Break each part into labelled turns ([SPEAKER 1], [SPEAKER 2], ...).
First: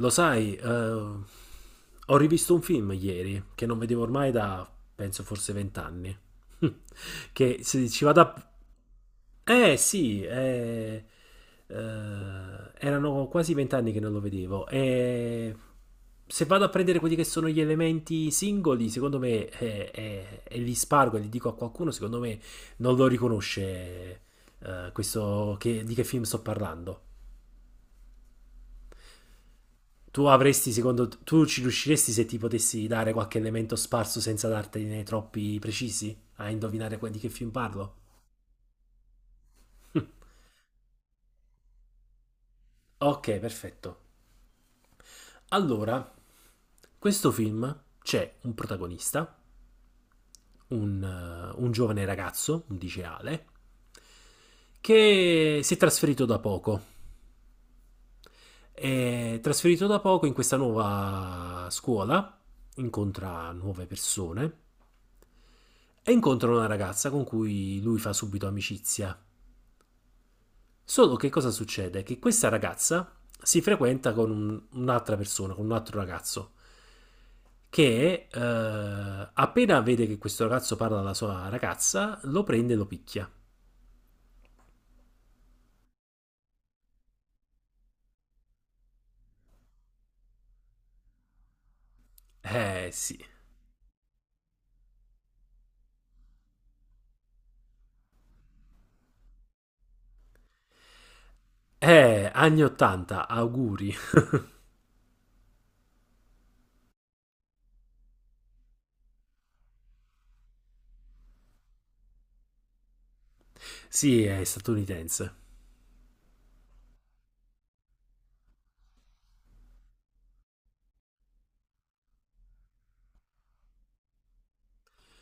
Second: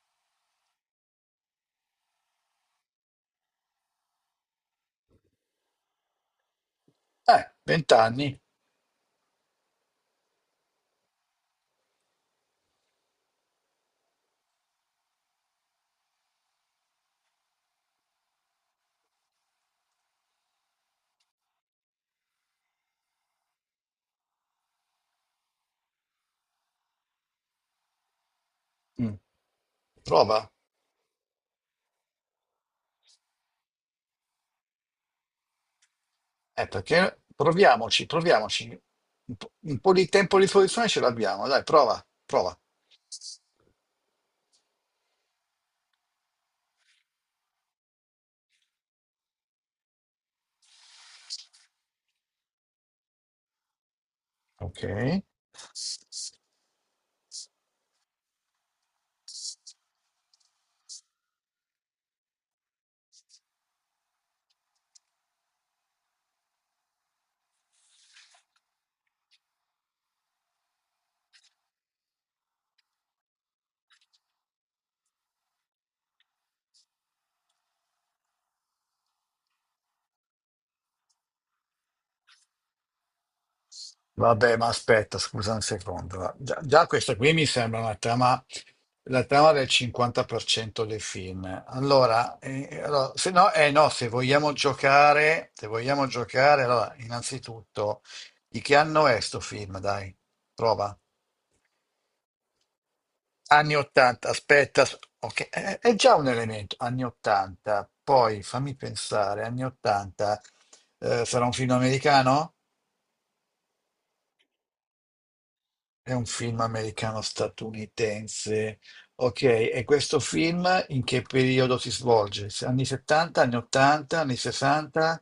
[SPEAKER 1] Ho rivisto un film ieri che non vedevo ormai da, penso, forse vent'anni. Che se ci vado
[SPEAKER 2] 20 anni.
[SPEAKER 1] a... Eh sì, eh, erano quasi vent'anni che non lo vedevo. E se vado a prendere quelli che sono gli elementi singoli, secondo me, e li spargo e li dico a qualcuno, secondo me non lo riconosce, di che film sto parlando.
[SPEAKER 2] Mm.
[SPEAKER 1] Tu
[SPEAKER 2] Prova.
[SPEAKER 1] avresti, secondo tu ci riusciresti se ti potessi dare qualche elemento sparso senza dartene troppi precisi a indovinare di
[SPEAKER 2] Perché
[SPEAKER 1] che film parlo?
[SPEAKER 2] proviamoci, proviamoci. Un po' di tempo di soluzione ce l'abbiamo. Dai, prova, prova.
[SPEAKER 1] Ok, perfetto. Allora, questo film c'è un protagonista, un giovane ragazzo, un liceale,
[SPEAKER 2] Ok.
[SPEAKER 1] che si è trasferito da poco. È trasferito da poco in questa nuova scuola, incontra nuove persone e incontra una ragazza con cui lui fa subito amicizia. Solo che cosa succede? Che questa ragazza si frequenta con un'altra persona, con un altro ragazzo, che appena vede che questo ragazzo parla alla sua ragazza, lo prende e lo picchia.
[SPEAKER 2] Vabbè, ma aspetta, scusa un secondo. Va. Già, già questa qui mi sembra una trama, la trama del 50% dei film. Allora,
[SPEAKER 1] Eh
[SPEAKER 2] allora,
[SPEAKER 1] sì.
[SPEAKER 2] se no, eh no, se vogliamo giocare, allora, innanzitutto, di che anno è sto film? Dai, prova.
[SPEAKER 1] Anni 80,
[SPEAKER 2] Anni
[SPEAKER 1] auguri.
[SPEAKER 2] 80, aspetta, ok, è già un elemento, anni 80, poi fammi pensare, anni 80, sarà un film americano?
[SPEAKER 1] Sì, è statunitense.
[SPEAKER 2] È un film americano-statunitense, ok, e questo film in che periodo si svolge? Anni 70, anni 80, anni 60,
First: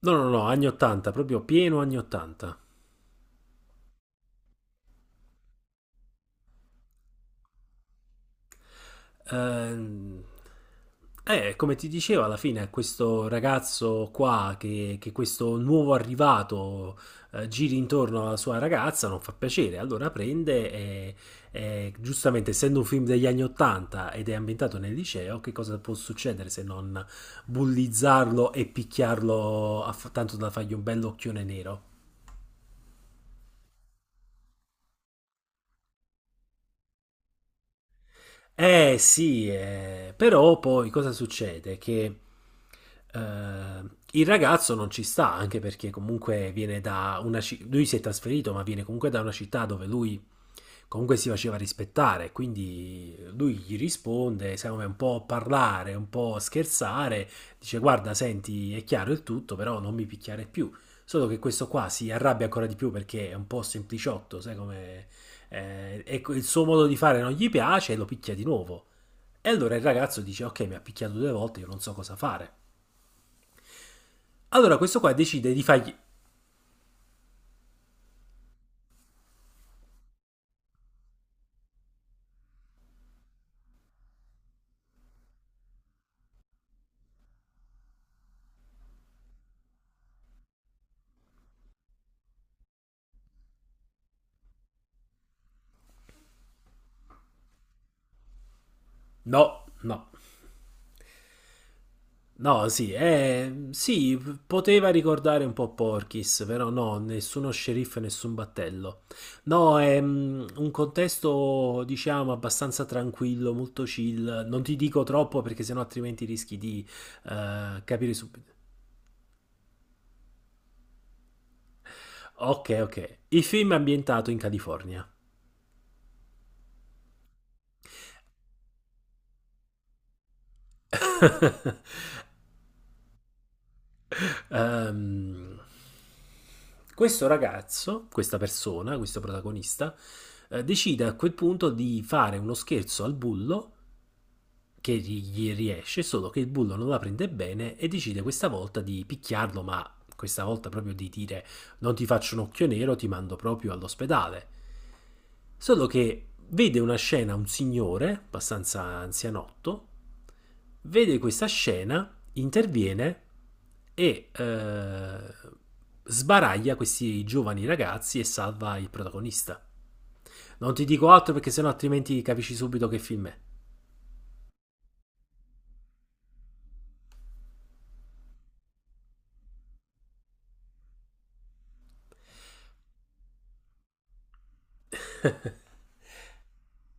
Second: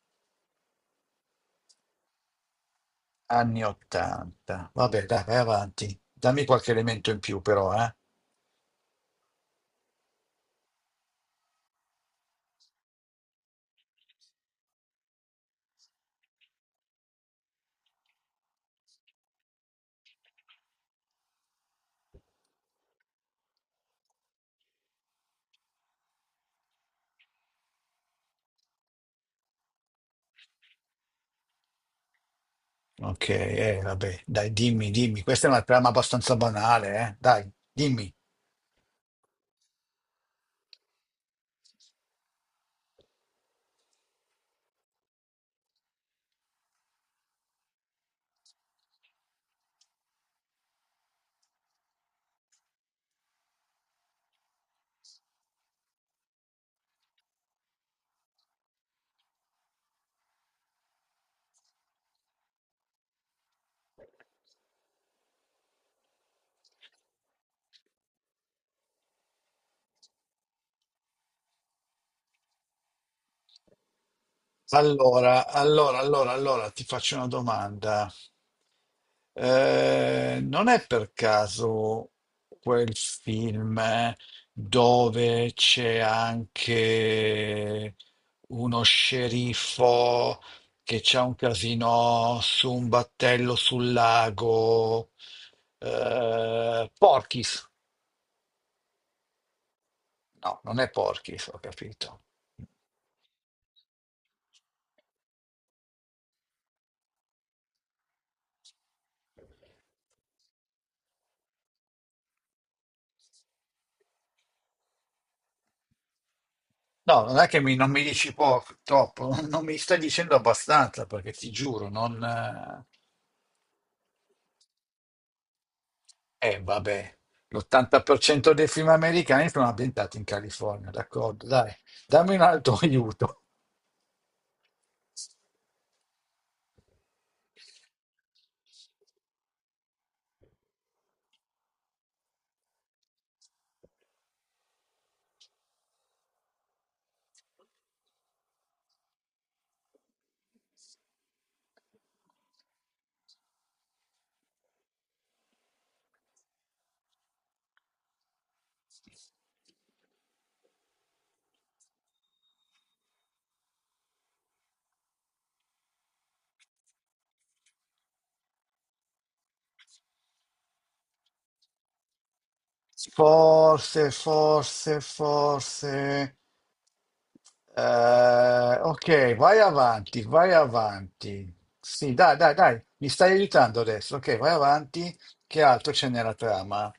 [SPEAKER 1] No, no, no, anni 80, proprio pieno anni 80.
[SPEAKER 2] anni 80, vabbè, dai, vai avanti, dammi qualche elemento in più però, eh?
[SPEAKER 1] Ehm, Come ti dicevo, alla fine questo ragazzo qua, che questo nuovo arrivato giri intorno alla sua ragazza, non fa piacere. Allora prende e, giustamente, essendo un film degli anni 80 ed è ambientato nel liceo, che cosa può succedere se non bullizzarlo e tanto da fargli un bell'occhione nero?
[SPEAKER 2] Ok, vabbè, dai, dimmi, dimmi, questa è una trama abbastanza banale, eh? Dai, dimmi.
[SPEAKER 1] Eh sì, però poi cosa succede? Che eh, il ragazzo non ci sta, anche perché comunque viene da una città, lui si è trasferito, ma viene comunque da una città dove lui comunque si faceva rispettare, quindi lui gli risponde, secondo me un po' parlare, un po' scherzare, dice guarda, senti, è chiaro il tutto, però non mi picchiare più. Solo che questo qua si arrabbia ancora di più perché è un po' sempliciotto, sai come... e il suo modo di fare non gli piace e lo picchia di nuovo. E allora il ragazzo dice ok, mi ha picchiato 2 volte, io non so cosa fare. Allora questo qua
[SPEAKER 2] Allora,
[SPEAKER 1] decide di fargli...
[SPEAKER 2] allora, allora, allora ti faccio una domanda. Non è per caso quel film dove c'è anche uno sceriffo che c'ha un casino su un battello sul lago? Porky's.
[SPEAKER 1] No, no.
[SPEAKER 2] No, non è Porky's, ho capito.
[SPEAKER 1] No, sì, sì, poteva ricordare un po' Porky's, però no, nessuno sceriffo e nessun battello. No, è mm, un contesto, diciamo, abbastanza tranquillo, molto chill. Non ti dico troppo perché sennò altrimenti rischi di
[SPEAKER 2] No, non è che non mi
[SPEAKER 1] capire
[SPEAKER 2] dici
[SPEAKER 1] subito.
[SPEAKER 2] poco, troppo, non mi stai dicendo abbastanza perché ti giuro, non...
[SPEAKER 1] Ok, ok. Il film è ambientato in California.
[SPEAKER 2] Vabbè, l'80% dei film americani sono ambientati in California, d'accordo, dai, dammi un altro aiuto.
[SPEAKER 1] Ehm, Questo ragazzo, questa persona, questo protagonista, decide a quel punto di fare uno scherzo al bullo che gli riesce, solo che il bullo non la prende bene e decide questa volta di picchiarlo, ma questa volta proprio di dire non ti faccio un occhio nero, ti mando proprio all'ospedale. Solo che vede una scena, un signore, abbastanza anzianotto, vede questa scena, interviene e sbaraglia questi giovani ragazzi e salva il protagonista. Non ti dico altro perché sennò altrimenti capisci subito che film è.
[SPEAKER 2] Forse, forse, forse. Ok, vai avanti, vai avanti. Sì, dai, dai, dai, mi stai aiutando adesso. Ok, vai avanti. Che altro c'è nella trama?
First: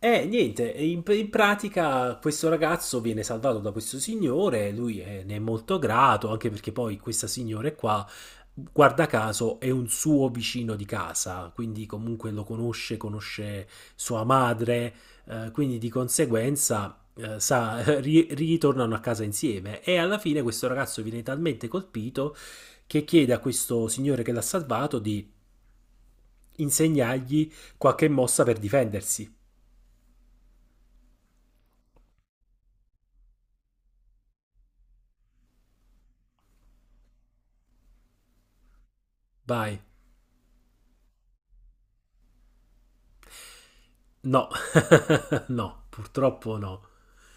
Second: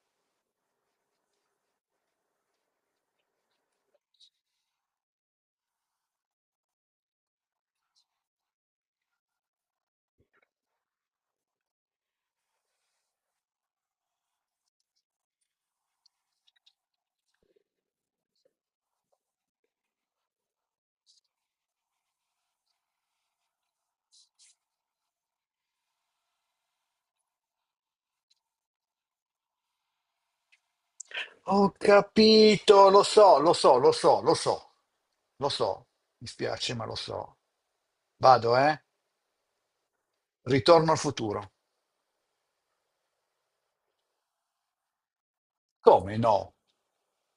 [SPEAKER 1] Niente, in pratica questo ragazzo viene salvato da questo signore, ne è molto grato, anche perché poi questa signora qua, guarda caso, è un suo vicino di casa, quindi comunque lo conosce, conosce sua madre, quindi di conseguenza, sa, ritornano a casa insieme e alla fine questo ragazzo viene talmente colpito che chiede a questo signore che l'ha salvato di insegnargli qualche mossa per difendersi.
[SPEAKER 2] Ho capito, lo so, lo so, lo so, lo so, lo so. Mi spiace, ma lo so. Vado, eh?
[SPEAKER 1] Vai.
[SPEAKER 2] Ritorno al futuro.
[SPEAKER 1] No. No,
[SPEAKER 2] Come no?
[SPEAKER 1] purtroppo no.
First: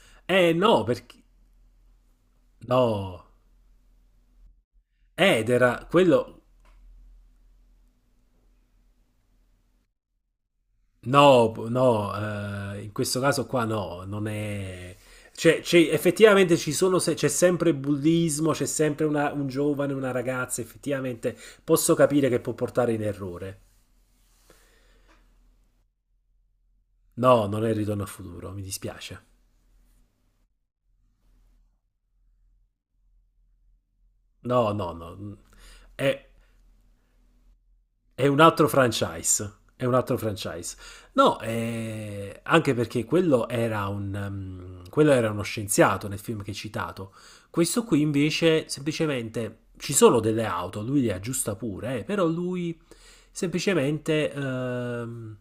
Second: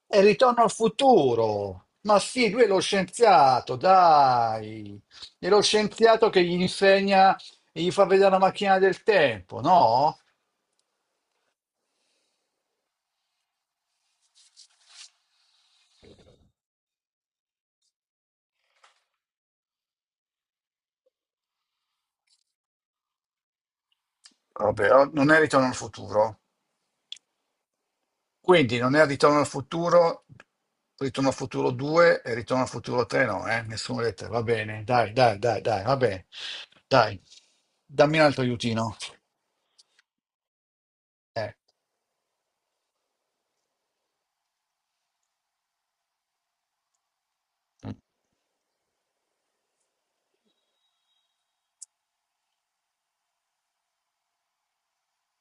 [SPEAKER 2] È
[SPEAKER 1] Eh
[SPEAKER 2] Ritorno al
[SPEAKER 1] no, perché...
[SPEAKER 2] futuro. Ma sì, lui è lo
[SPEAKER 1] No.
[SPEAKER 2] scienziato, dai.
[SPEAKER 1] Ed
[SPEAKER 2] È lo
[SPEAKER 1] era
[SPEAKER 2] scienziato
[SPEAKER 1] quello...
[SPEAKER 2] che gli insegna e gli fa vedere la macchina del tempo, no?
[SPEAKER 1] No, no, in questo caso qua no, non è... Cioè, effettivamente ci sono c'è sempre bullismo, c'è sempre un giovane, una ragazza, effettivamente posso capire che può portare in errore.
[SPEAKER 2] Vabbè, oh, non è Ritorno al futuro.
[SPEAKER 1] No, non è il ritorno al futuro, mi
[SPEAKER 2] Quindi non è
[SPEAKER 1] dispiace.
[SPEAKER 2] Ritorno al futuro 2 e Ritorno al futuro 3, no, eh? Nessuno lettera. Va
[SPEAKER 1] No,
[SPEAKER 2] bene,
[SPEAKER 1] no,
[SPEAKER 2] dai,
[SPEAKER 1] no. Mm.
[SPEAKER 2] dai, dai, dai, va
[SPEAKER 1] È.
[SPEAKER 2] bene. Dai, dammi un
[SPEAKER 1] È un
[SPEAKER 2] altro
[SPEAKER 1] altro
[SPEAKER 2] aiutino.
[SPEAKER 1] franchise. È un altro franchise. No,
[SPEAKER 2] Eh.
[SPEAKER 1] anche perché quello era, quello era uno scienziato nel film che hai citato. Questo qui invece semplicemente ci sono delle auto, lui le aggiusta pure, però lui semplicemente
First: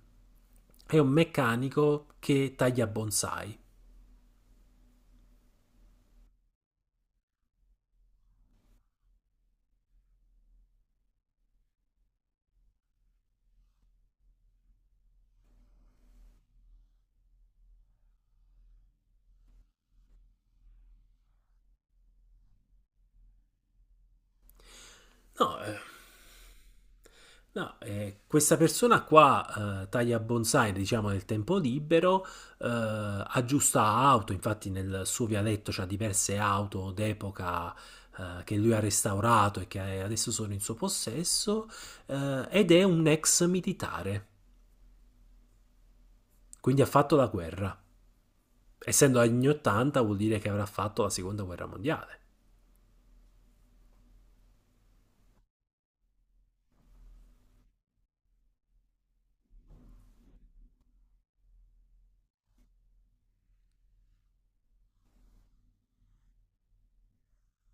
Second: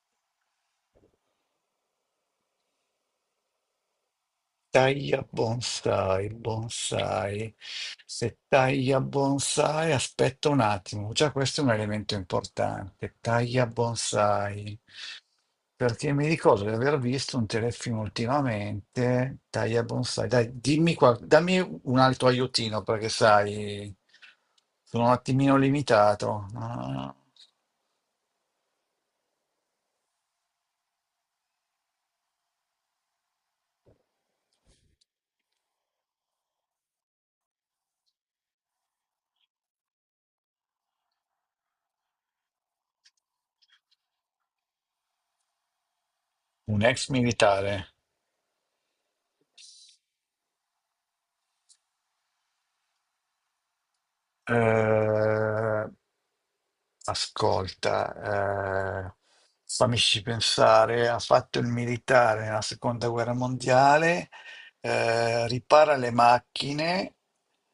[SPEAKER 1] è un meccanico che taglia bonsai.
[SPEAKER 2] Taglia bonsai, bonsai. Se taglia bonsai, aspetta un attimo, già questo è un elemento importante. Taglia bonsai, perché mi ricordo di aver visto un telefilm ultimamente. Taglia bonsai, dai, dimmi qua, dammi un altro aiutino perché sai, sono un attimino
[SPEAKER 1] No, eh.
[SPEAKER 2] limitato. Ah.
[SPEAKER 1] No, questa persona qua taglia bonsai, diciamo, nel tempo libero, eh, aggiusta auto, infatti nel suo vialetto c'ha diverse auto d'epoca, che lui ha restaurato e che adesso sono in suo possesso, ed è un ex militare, quindi
[SPEAKER 2] Un
[SPEAKER 1] ha
[SPEAKER 2] ex
[SPEAKER 1] fatto la
[SPEAKER 2] militare.
[SPEAKER 1] guerra. Essendo anni 80 vuol dire che avrà fatto la seconda guerra mondiale.
[SPEAKER 2] Eh, ascolta, fammici pensare, ha fatto il militare nella seconda guerra mondiale, ripara le macchine,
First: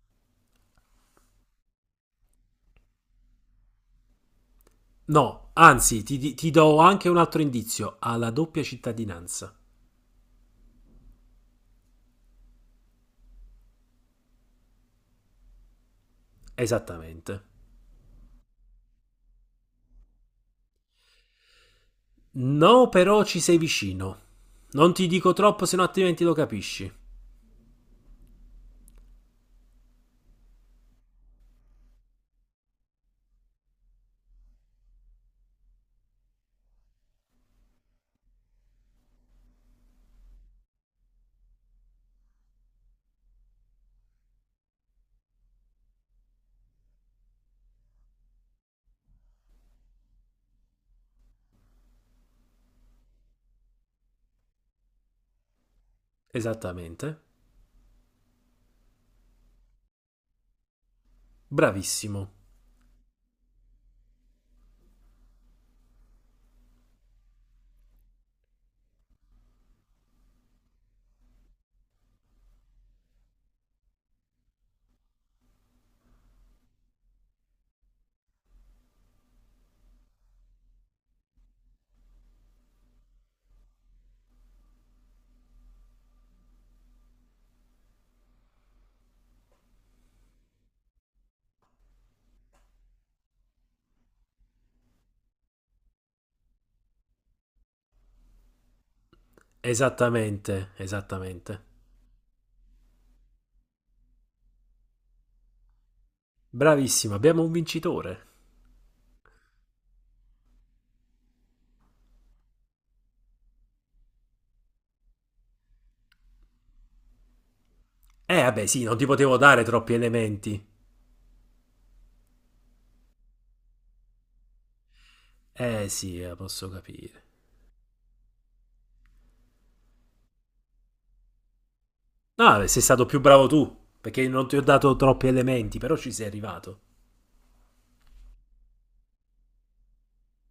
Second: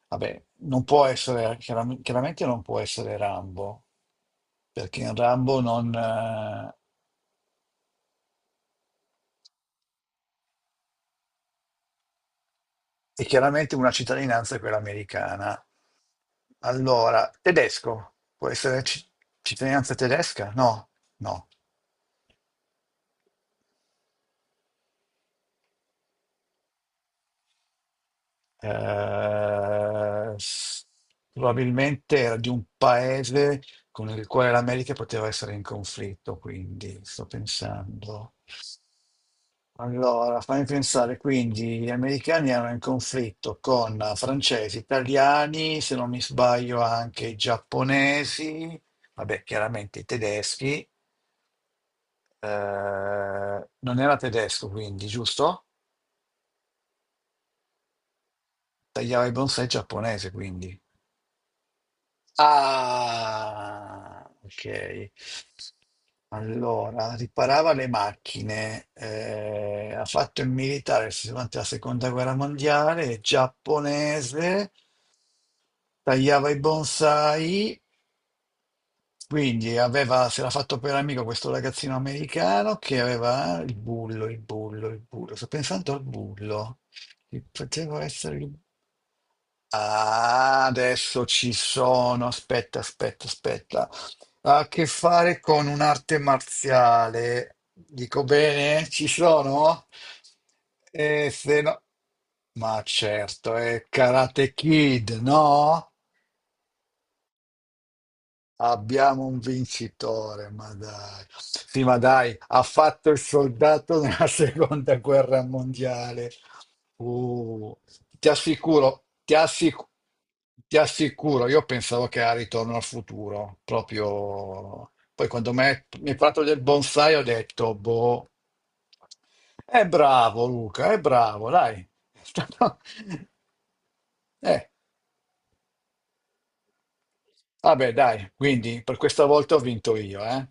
[SPEAKER 2] vabbè, non può essere, chiaramente non può essere Rambo, perché in
[SPEAKER 1] No,
[SPEAKER 2] Rambo non,
[SPEAKER 1] anzi, ti
[SPEAKER 2] eh,
[SPEAKER 1] do anche un altro indizio, ha la doppia cittadinanza.
[SPEAKER 2] è chiaramente una cittadinanza è quella americana. Allora,
[SPEAKER 1] Esattamente.
[SPEAKER 2] tedesco, può essere cittadinanza tedesca? No, no.
[SPEAKER 1] No, però ci sei vicino. Non ti dico troppo, se no altrimenti lo capisci.
[SPEAKER 2] eh, s- probabilmente era di un paese con il quale l'America poteva essere in conflitto, quindi sto pensando. Allora, fammi pensare, quindi gli americani erano in conflitto con francesi, italiani, se non mi sbaglio anche i giapponesi, vabbè, chiaramente i tedeschi, non era tedesco quindi, giusto?
[SPEAKER 1] Esattamente.
[SPEAKER 2] Tagliava i bonsai giapponese quindi.
[SPEAKER 1] Bravissimo.
[SPEAKER 2] Ah, ok. Allora, riparava le macchine, ha fatto il militare durante la seconda guerra mondiale, è giapponese, tagliava i bonsai, quindi aveva, se l'ha fatto per amico questo ragazzino americano che aveva il bullo, il bullo, il bullo. Sto pensando al bullo. Che poteva essere il... Ah, adesso ci sono, aspetta, aspetta, aspetta. Ha a che fare con un'arte marziale. Dico bene? Ci sono?
[SPEAKER 1] Esattamente,
[SPEAKER 2] E se
[SPEAKER 1] esattamente.
[SPEAKER 2] no... Ma certo, è Karate Kid, no?
[SPEAKER 1] Bravissimo, abbiamo un vincitore.
[SPEAKER 2] Abbiamo un vincitore, ma dai. Sì, ma dai, ha fatto il soldato nella seconda guerra mondiale. Uh, ti
[SPEAKER 1] Vabbè, sì, non
[SPEAKER 2] assicuro,
[SPEAKER 1] ti potevo dare troppi elementi.
[SPEAKER 2] ti assicuro, io pensavo che era Ritorno al futuro, proprio... Poi quando mi hai
[SPEAKER 1] Sì, la
[SPEAKER 2] parlato del
[SPEAKER 1] posso
[SPEAKER 2] bonsai
[SPEAKER 1] capire.
[SPEAKER 2] ho detto, boh, è bravo Luca, è bravo, dai. È
[SPEAKER 1] No, vabbè,
[SPEAKER 2] stato-
[SPEAKER 1] sei stato più bravo tu, perché non ti ho
[SPEAKER 2] Eh,
[SPEAKER 1] dato troppi elementi, però ci sei arrivato.
[SPEAKER 2] vabbè, dai, quindi per questa volta ho vinto io, eh.